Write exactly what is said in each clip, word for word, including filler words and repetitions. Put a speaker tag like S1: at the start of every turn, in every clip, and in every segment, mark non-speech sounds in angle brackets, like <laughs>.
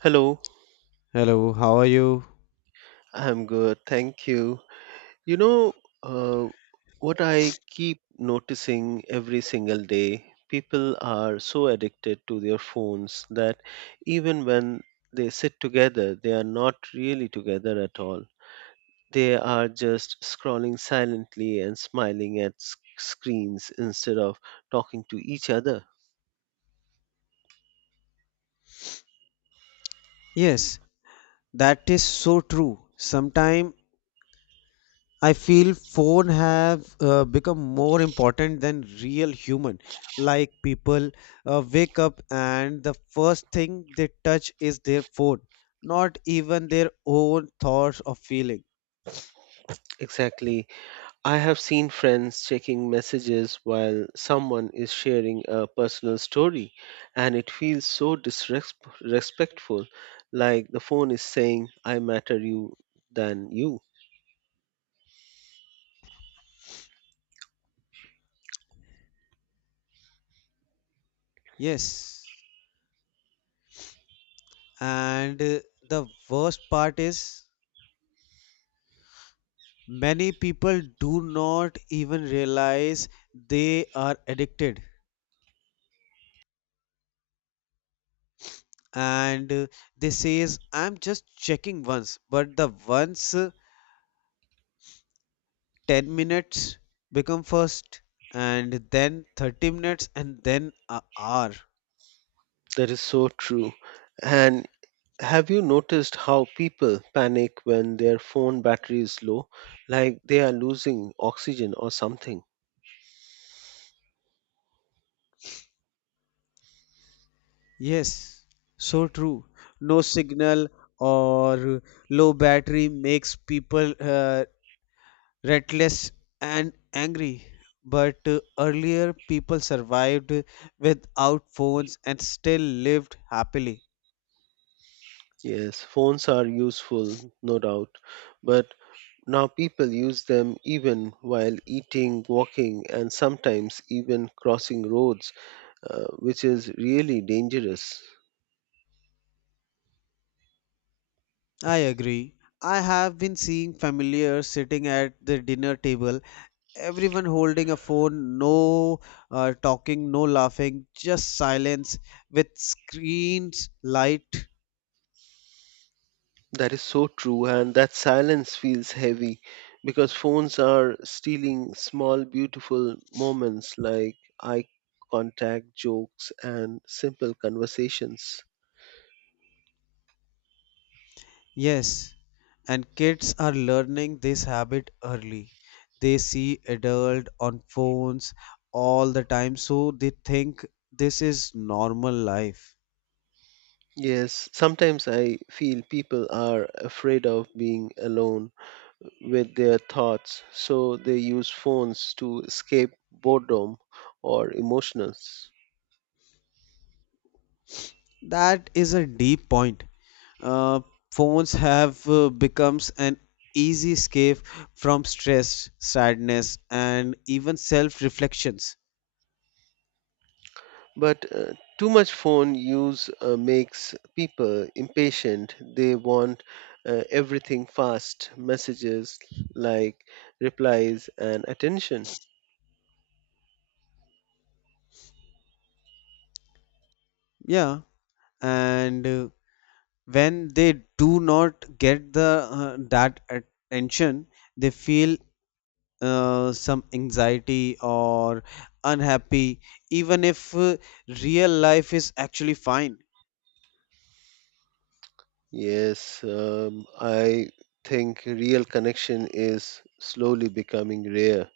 S1: Hello,
S2: Hello, how are you?
S1: I'm good, thank you. You know, uh, what I keep noticing every single day, people are so addicted to their phones that even when they sit together, they are not really together at all. They are just scrolling silently and smiling at s- screens instead of talking to each other.
S2: Yes, that is so true. Sometimes I feel phone have uh, become more important than real human. Like people uh, wake up and the first thing they touch is their phone, not even their own thoughts or feeling.
S1: Exactly. I have seen friends checking messages while someone is sharing a personal story, and it feels so disrespectful, like the phone is saying, I matter you than you.
S2: Yes, and uh, the worst part is many people do not even realize they are addicted, and uh, they says I'm just checking once, but the once uh, ten minutes become first and then thirty minutes and then a hour.
S1: That is so true. And have you noticed how people panic when their phone battery is low, like they are losing oxygen or something?
S2: Yes, so true. No signal or low battery makes people uh, restless and angry, but uh, earlier people survived without phones and still lived happily.
S1: Yes, phones are useful, no doubt, but now people use them even while eating, walking, and sometimes even crossing roads, uh, which is really dangerous.
S2: I agree. I have been seeing familiars sitting at the dinner table, everyone holding a phone, no uh, talking, no laughing, just silence with screens, light.
S1: That is so true, and that silence feels heavy because phones are stealing small, beautiful moments like eye contact, jokes, and simple conversations.
S2: Yes, and kids are learning this habit early. They see adult on phones all the time, so they think this is normal life.
S1: Yes, sometimes I feel people are afraid of being alone with their thoughts, so they use phones to escape boredom or emotions.
S2: That is a deep point. uh, Phones have uh, becomes an easy escape from stress sadness and even self reflections.
S1: But uh, too much phone use uh, makes people impatient. They want uh, everything fast, messages like replies and attention.
S2: Yeah, and uh, when they do not get the uh, that attention, they feel uh, some anxiety or unhappy, even if uh, real life is actually fine.
S1: Yes, um, I think real connection is slowly becoming rare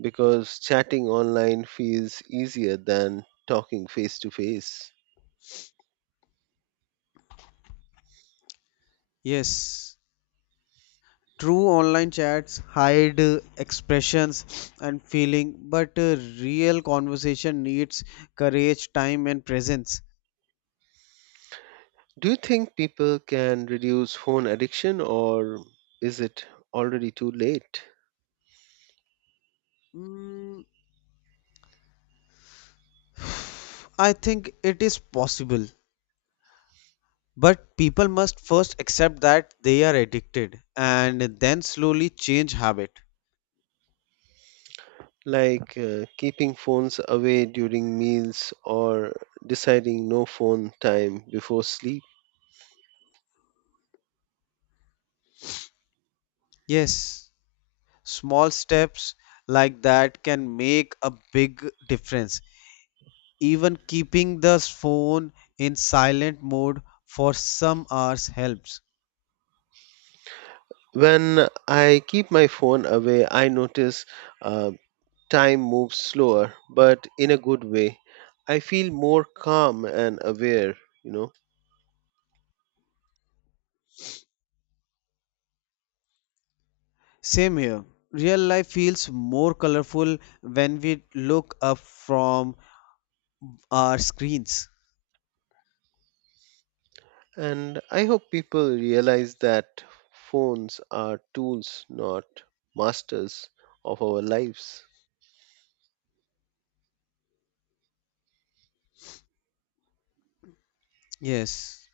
S1: because chatting online feels easier than talking face to face.
S2: Yes, true. Online chats hide uh, expressions and feeling, but uh, real conversation needs courage, time, and presence.
S1: Do you think people can reduce phone addiction or is it already too late?
S2: Mm, I think it is possible, but people must first accept that they are addicted and then slowly change habit.
S1: Like uh, keeping phones away during meals or deciding no phone time before sleep.
S2: Yes, small steps like that can make a big difference. Even keeping the phone in silent mode for some hours helps.
S1: When I keep my phone away, I notice uh, time moves slower, but in a good way. I feel more calm and aware, you know.
S2: Same here. Real life feels more colorful when we look up from our screens.
S1: And I hope people realize that phones are tools, not masters of our lives.
S2: Yes,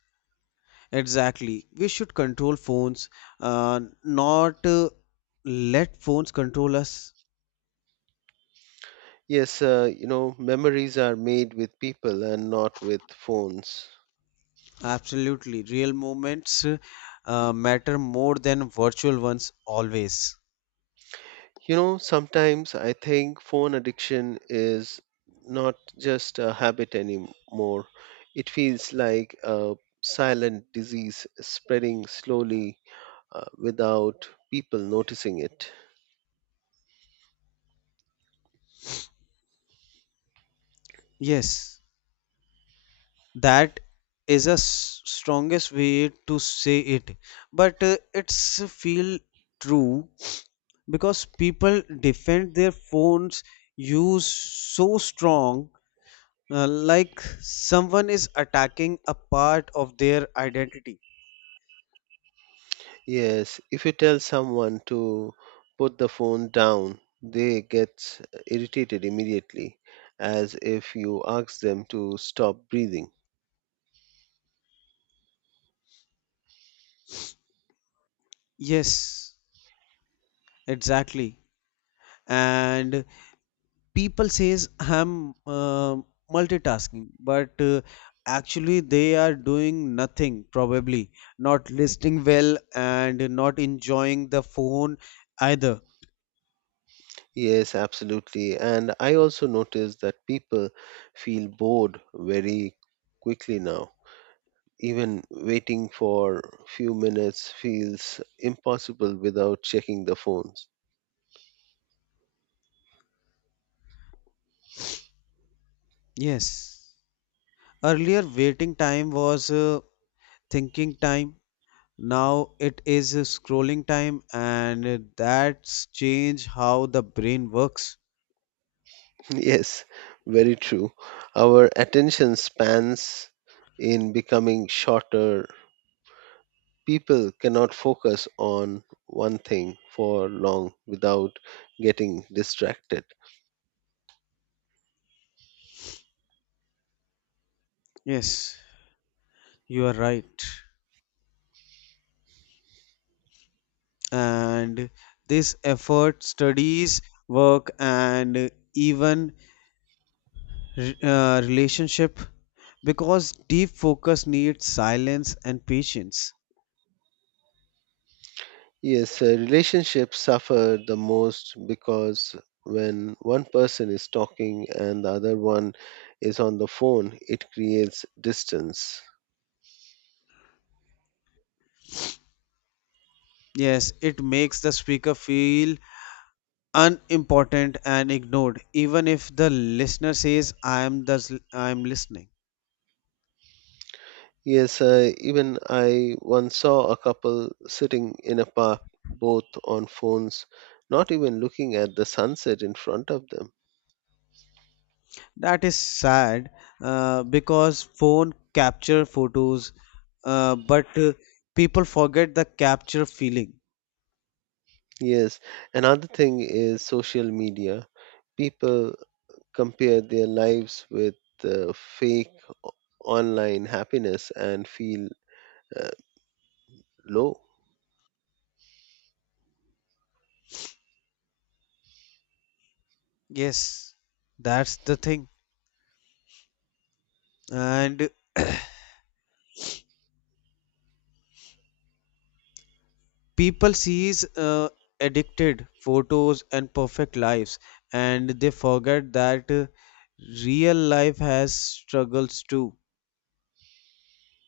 S2: exactly. We should control phones, uh, not uh, let phones control us.
S1: Yes, uh, you know, memories are made with people and not with phones.
S2: Absolutely. Real moments uh, matter more than virtual ones always.
S1: You know, sometimes I think phone addiction is not just a habit anymore. It feels like a silent disease spreading slowly uh, without people noticing it.
S2: Yes, that is a s- strongest way to say it, but uh, it's feel true, because people defend their phones use so strong, uh, like someone is attacking a part of their identity.
S1: Yes, if you tell someone to put the phone down, they get irritated immediately, as if you ask them to stop breathing.
S2: Yes, exactly. And people says I'm uh, multitasking, but uh, actually they are doing nothing, probably not listening well and not enjoying the phone either.
S1: Yes, absolutely. And I also notice that people feel bored very quickly now. Even waiting for few minutes feels impossible without checking the phones.
S2: Yes, earlier waiting time was uh, thinking time. Now it is scrolling time, and that's change how the brain works.
S1: <laughs> Yes, very true. Our attention spans in becoming shorter. People cannot focus on one thing for long without getting distracted.
S2: Yes, you are right. And this effort studies work and even uh, relationship, because deep focus needs silence and patience.
S1: Yes, uh, relationships suffer the most because when one person is talking and the other one is on the phone, it creates distance.
S2: Yes, it makes the speaker feel unimportant and ignored, even if the listener says i am the I am listening.
S1: Yes, uh, even I once saw a couple sitting in a park, both on phones, not even looking at the sunset in front of them.
S2: That is sad, uh, because phone capture photos, uh, but uh, people forget the capture feeling.
S1: Yes, another thing is social media. People compare their lives with uh, fake online happiness and feel uh, low.
S2: Yes, that's the thing. And people sees uh, addicted photos and perfect lives, and they forget that uh, real life has struggles too.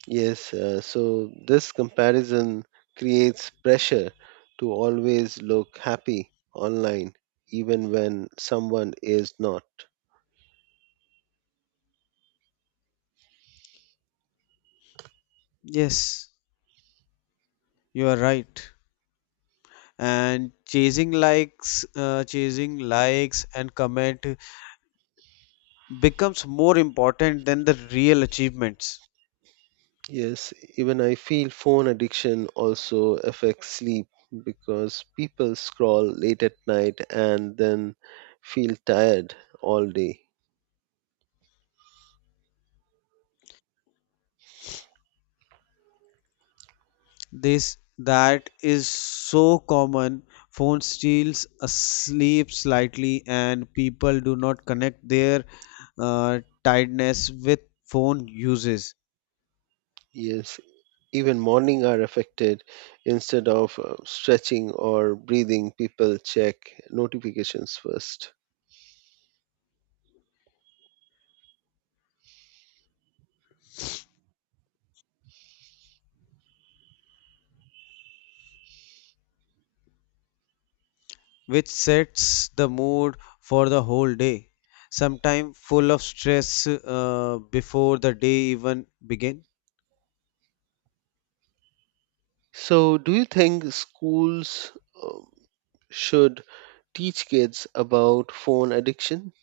S1: Yes, uh, so this comparison creates pressure to always look happy online, even when someone is not.
S2: Yes, you are right. And chasing likes, uh, chasing likes and comment becomes more important than the real achievements.
S1: Yes, even I feel phone addiction also affects sleep because people scroll late at night and then feel tired all day.
S2: This That is so common. Phone steals a sleep slightly, and people do not connect their uh, tiredness with phone uses,
S1: Yes, even morning are affected. Instead of uh, stretching or breathing, people check notifications first.
S2: which sets the mood for the whole day. Sometimes full of stress uh, before the day even begin.
S1: So, do you think schools um, should teach kids about phone addiction?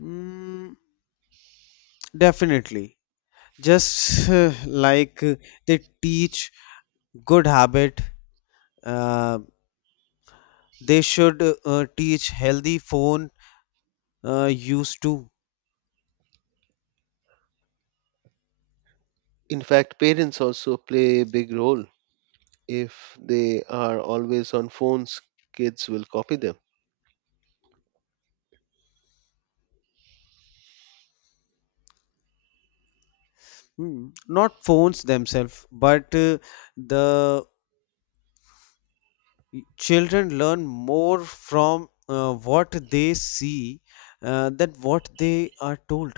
S2: Mm, definitely, just uh, like uh, they teach good habit. Uh, they should uh, teach healthy phone uh, use too.
S1: In fact, parents also play a big role. If they are always on phones, kids will copy them.
S2: Hmm. Not phones themselves, but uh, the children learn more from uh, what they see, uh, than what they are told.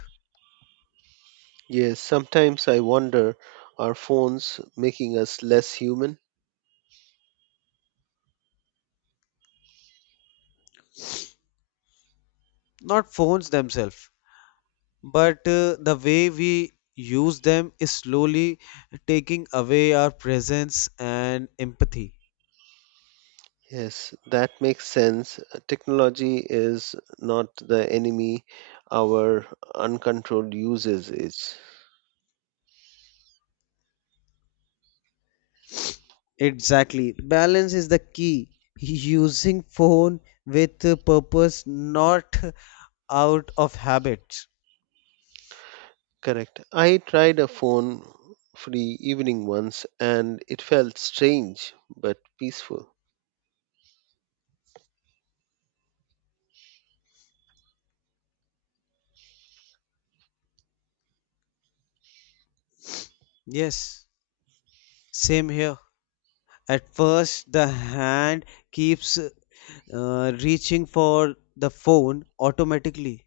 S1: Yes, sometimes I wonder are phones making us less human?
S2: Not phones themselves, but uh, the way we use them is slowly taking away our presence and empathy.
S1: Yes, that makes sense. Uh, Technology is not the enemy, our uncontrolled uses is.
S2: Exactly. Balance is the key. <laughs> Using phone with a purpose, not <laughs> out of habit.
S1: Correct. I tried a phone free evening once and it felt strange but peaceful.
S2: Yes, same here. At first, the hand keeps uh, reaching for the phone automatically.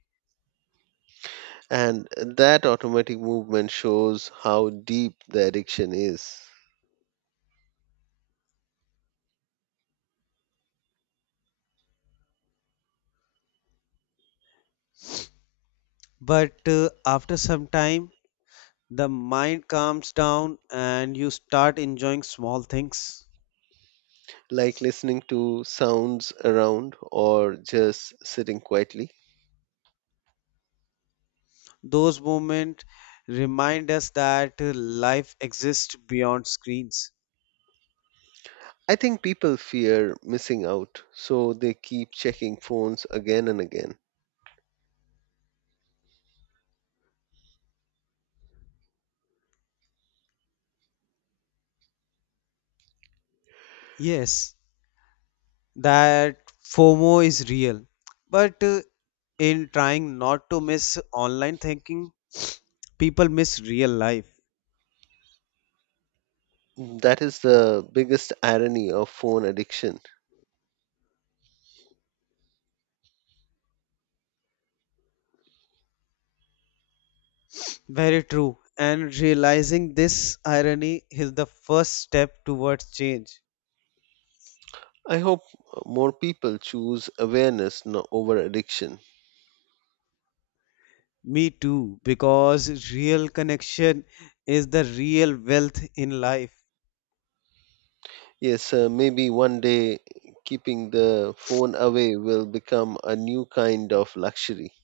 S1: And that automatic movement shows how deep the addiction is.
S2: But uh, after some time, the mind calms down and you start enjoying small things.
S1: Like listening to sounds around or just sitting quietly.
S2: Those moments remind us that uh, life exists beyond screens.
S1: I think people fear missing out, so they keep checking phones again and again.
S2: Yes, that FOMO is real. But uh, in trying not to miss online thinking, people miss real life.
S1: That is the biggest irony of phone addiction.
S2: Very true. And realizing this irony is the first step towards change.
S1: I hope more people choose awareness no- over addiction.
S2: Me too, because real connection is the real wealth in life.
S1: Yes, uh, maybe one day keeping the phone away will become a new kind of luxury.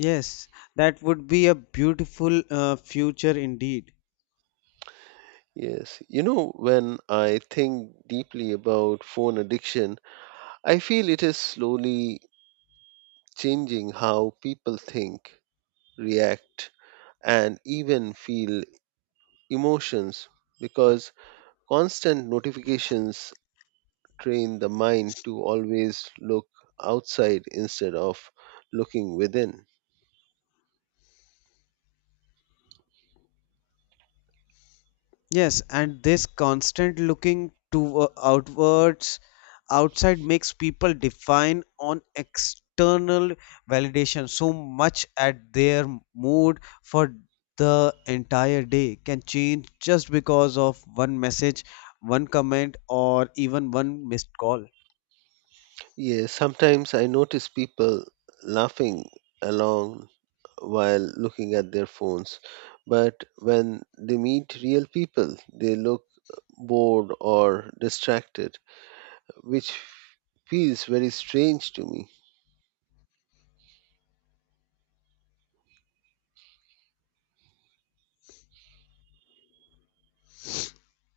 S2: Yes, that would be a beautiful uh, future indeed.
S1: Yes, you know, when I think deeply about phone addiction, I feel it is slowly changing how people think, react, and even feel emotions because constant notifications train the mind to always look outside instead of looking within.
S2: Yes, and this constant looking to uh, outwards outside makes people define on external validation so much at their mood for the entire day can change just because of one message, one comment or even one missed call.
S1: Yes, sometimes I notice people laughing along while looking at their phones, but when they meet real people, they look bored or distracted which feels very strange to me.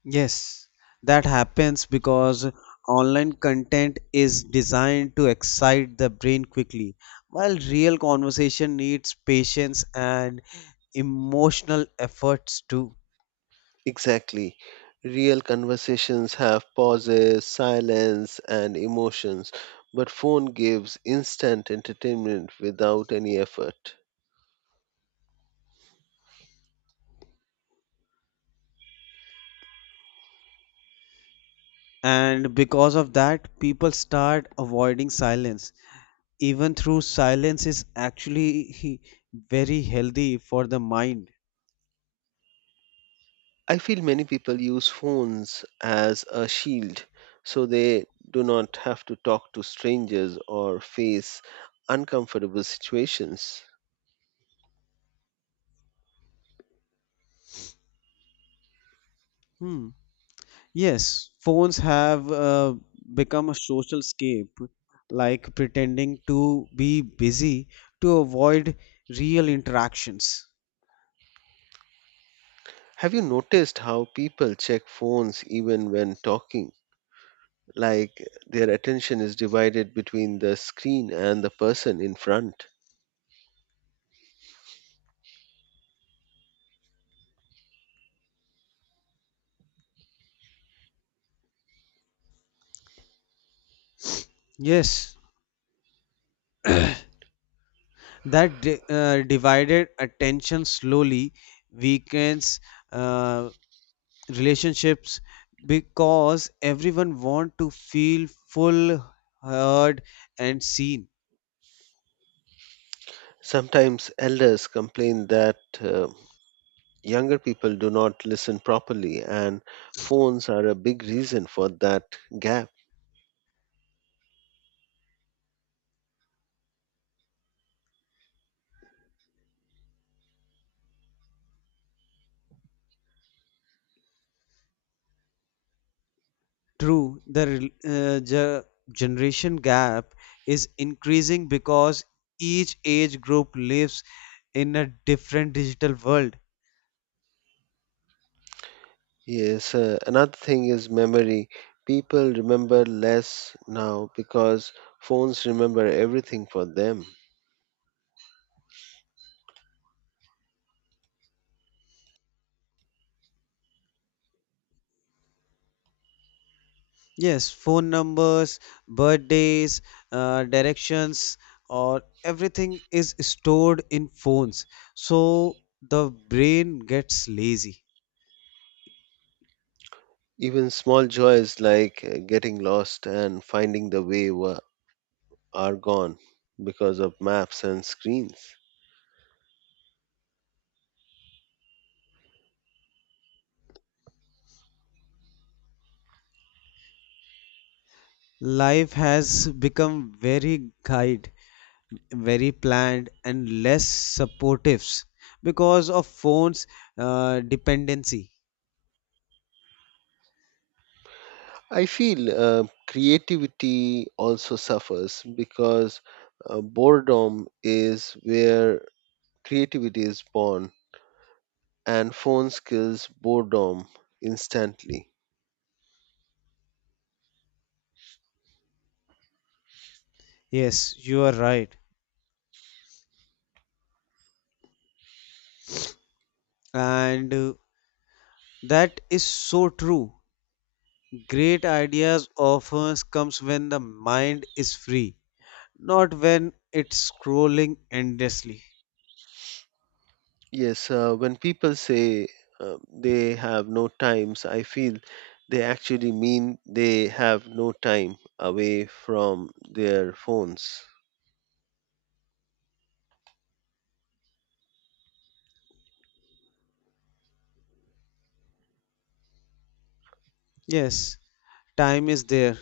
S2: Yes, that happens because online content is designed to excite the brain quickly, while real conversation needs patience and emotional efforts too.
S1: Exactly. Real conversations have pauses, silence, and emotions, but phone gives instant entertainment without any effort.
S2: And because of that, people start avoiding silence. Even though silence is actually <laughs> very healthy for the mind.
S1: I feel many people use phones as a shield so they do not have to talk to strangers or face uncomfortable situations.
S2: Hmm. Yes, phones have uh, become a social escape, like pretending to be busy to avoid real interactions.
S1: Have you noticed how people check phones even when talking? Like their attention is divided between the screen and the person in front.
S2: Yes, that di- uh, divided attention slowly weakens uh, relationships, because everyone want to feel full, heard, and seen.
S1: Sometimes elders complain that uh, younger people do not listen properly, and phones are a big reason for that gap.
S2: True, the rel- uh, ge- generation gap is increasing because each age group lives in a different digital world.
S1: Yes, uh, another thing is memory. People remember less now because phones remember everything for them.
S2: Yes, phone numbers, birthdays, uh, directions, or everything is stored in phones. So the brain gets lazy.
S1: Even small joys like uh, getting lost and finding the way were, are gone because of maps and screens.
S2: Life has become very guide very planned and less supportives because of phones uh, dependency.
S1: I feel uh, creativity also suffers because uh, boredom is where creativity is born, and phones kills boredom instantly.
S2: Yes, you are right. And uh, that is so true. Great ideas often comes when the mind is free, not when it's scrolling endlessly.
S1: Yes, uh, when people say uh, they have no times, I feel they actually mean they have no time away from their phones.
S2: Yes, time is there,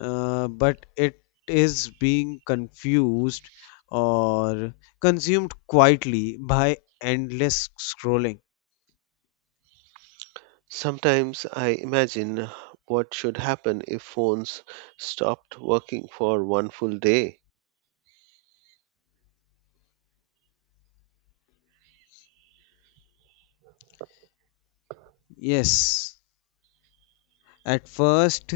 S2: uh, but it is being confused or consumed quietly by endless scrolling.
S1: Sometimes I imagine what should happen if phones stopped working for one full day.
S2: Yes, at first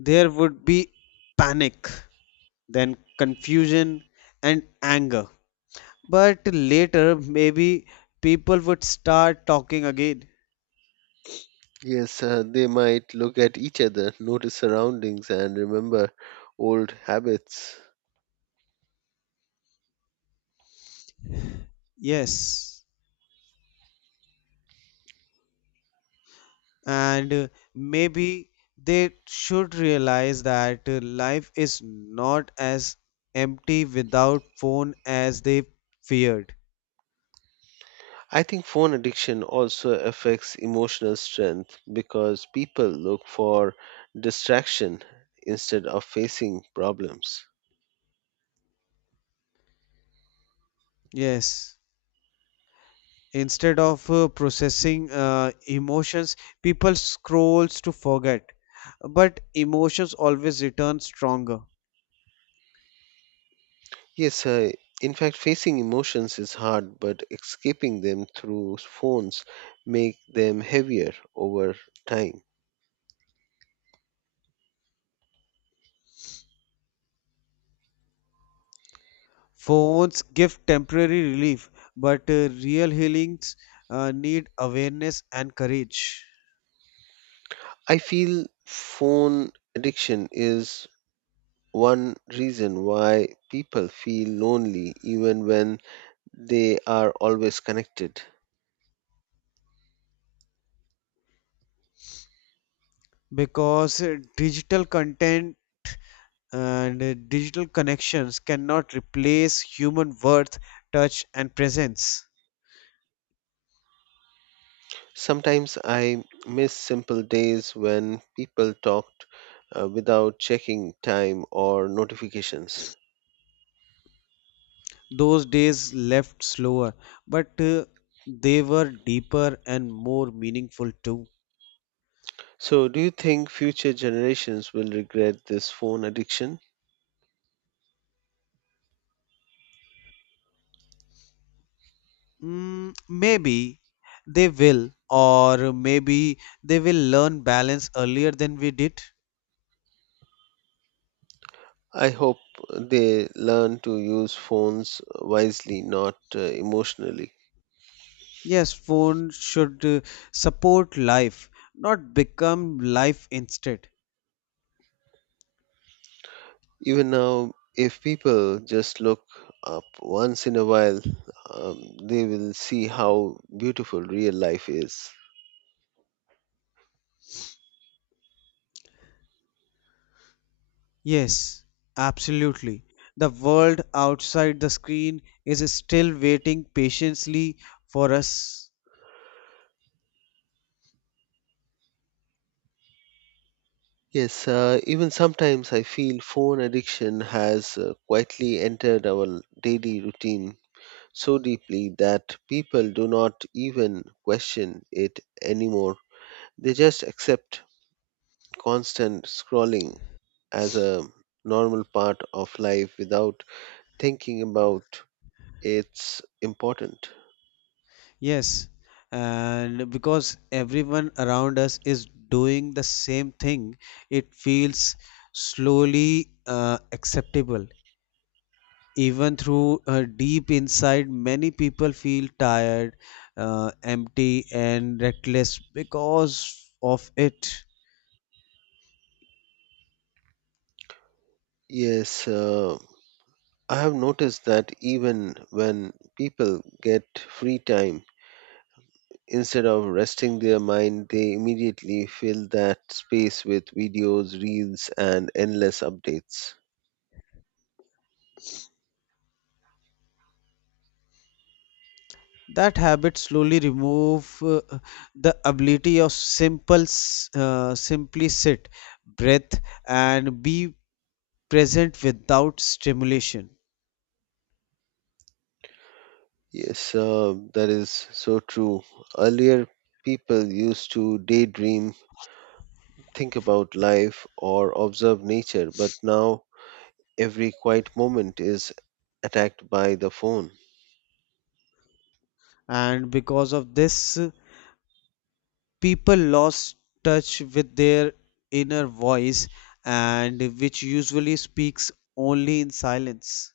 S2: there would be panic, then confusion and anger. But later, maybe people would start talking again.
S1: Yes, uh, they might look at each other, notice surroundings, and remember old habits.
S2: Yes, and uh, maybe they should realize that uh, life is not as empty without phone as they feared.
S1: I think phone addiction also affects emotional strength because people look for distraction instead of facing problems.
S2: Yes. Instead of uh, processing uh, emotions, people scrolls to forget, but emotions always return stronger.
S1: Yes, uh, in fact, facing emotions is hard, but escaping them through phones make them heavier over time.
S2: Phones give temporary relief, but uh, real healings uh, need awareness and courage.
S1: I feel phone addiction is one reason why people feel lonely even when they are always connected.
S2: Because uh, digital content and uh, digital connections cannot replace human worth touch and presence.
S1: Sometimes I miss simple days when people talked uh, without checking time or notifications.
S2: Those days left slower, but uh, they were deeper and more meaningful too.
S1: So, do you think future generations will regret this phone addiction?
S2: Mm, maybe they will, or maybe they will learn balance earlier than we did.
S1: I hope they learn to use phones wisely, not uh, emotionally.
S2: Yes, phone should uh, support life, not become life instead.
S1: Even now, if people just look up once in a while, um, they will see how beautiful real life is.
S2: Yes, absolutely. The world outside the screen is still waiting patiently for us.
S1: Yes, uh, even sometimes I feel phone addiction has uh, quietly entered our daily routine so deeply that people do not even question it anymore. They just accept constant scrolling as a normal part of life without thinking about its importance.
S2: Yes, and because everyone around us is doing the same thing, it feels slowly uh, acceptable. Even through uh, deep inside, many people feel tired, uh, empty, and reckless because of it.
S1: Yes, uh, I have noticed that even when people get free time, instead of resting their mind, they immediately fill that space with videos, reels, and endless updates.
S2: That habit slowly remove uh, the ability of simple, s- uh, simply sit, breath, and be present without stimulation.
S1: Yes, uh, that is so true. Earlier, people used to daydream, think about life, or observe nature, but now every quiet moment is attacked by the phone.
S2: And because of this, people lost touch with their inner voice, and which usually speaks only in silence.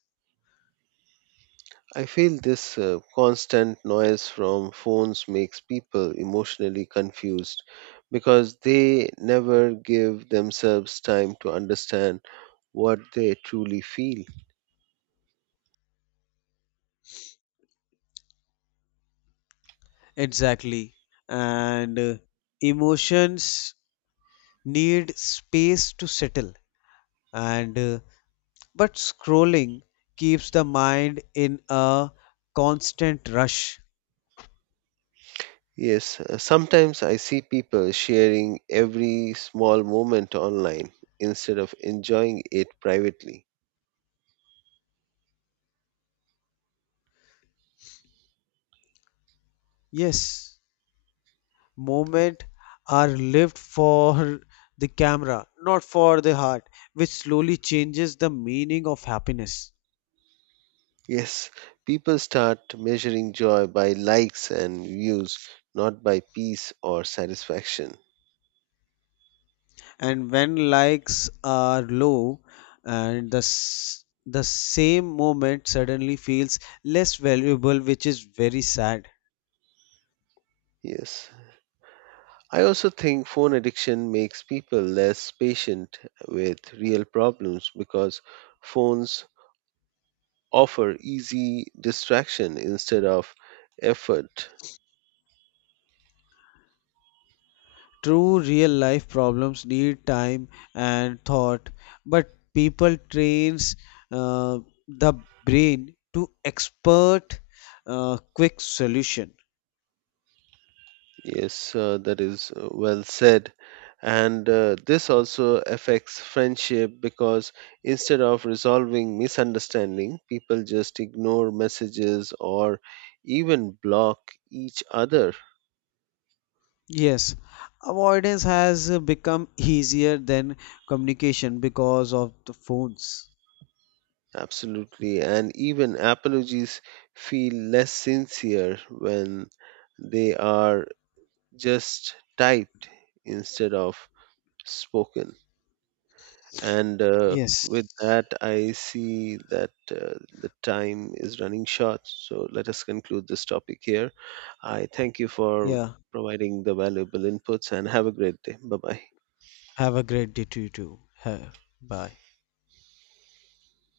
S1: I feel this uh, constant noise from phones makes people emotionally confused because they never give themselves time to understand what they truly feel.
S2: Exactly. And uh, emotions need space to settle, and uh, but scrolling keeps the mind in a constant rush.
S1: Yes, uh, sometimes I see people sharing every small moment online instead of enjoying it privately.
S2: Yes, moment are lived for the camera, not for the heart, which slowly changes the meaning of happiness.
S1: Yes, people start measuring joy by likes and views, not by peace or satisfaction.
S2: And when likes are low, and the s- the same moment suddenly feels less valuable, which is very sad.
S1: Yes, I also think phone addiction makes people less patient with real problems because phones offer easy distraction instead of effort.
S2: True, real life problems need time and thought, but people trains uh, the brain to expert uh, quick solution.
S1: Yes, uh, that is uh, well said. And uh, this also affects friendship because instead of resolving misunderstanding, people just ignore messages or even block each other.
S2: Yes, avoidance has uh, become easier than communication because of the phones.
S1: Absolutely. And even apologies feel less sincere when they are just typed instead of spoken. And uh,
S2: Yes.
S1: with that, I see that uh, the time is running short. So let us conclude this topic here. I thank you for
S2: Yeah.
S1: providing the valuable inputs and have a great day. Bye bye.
S2: Have a great day to you too. Ha- Bye.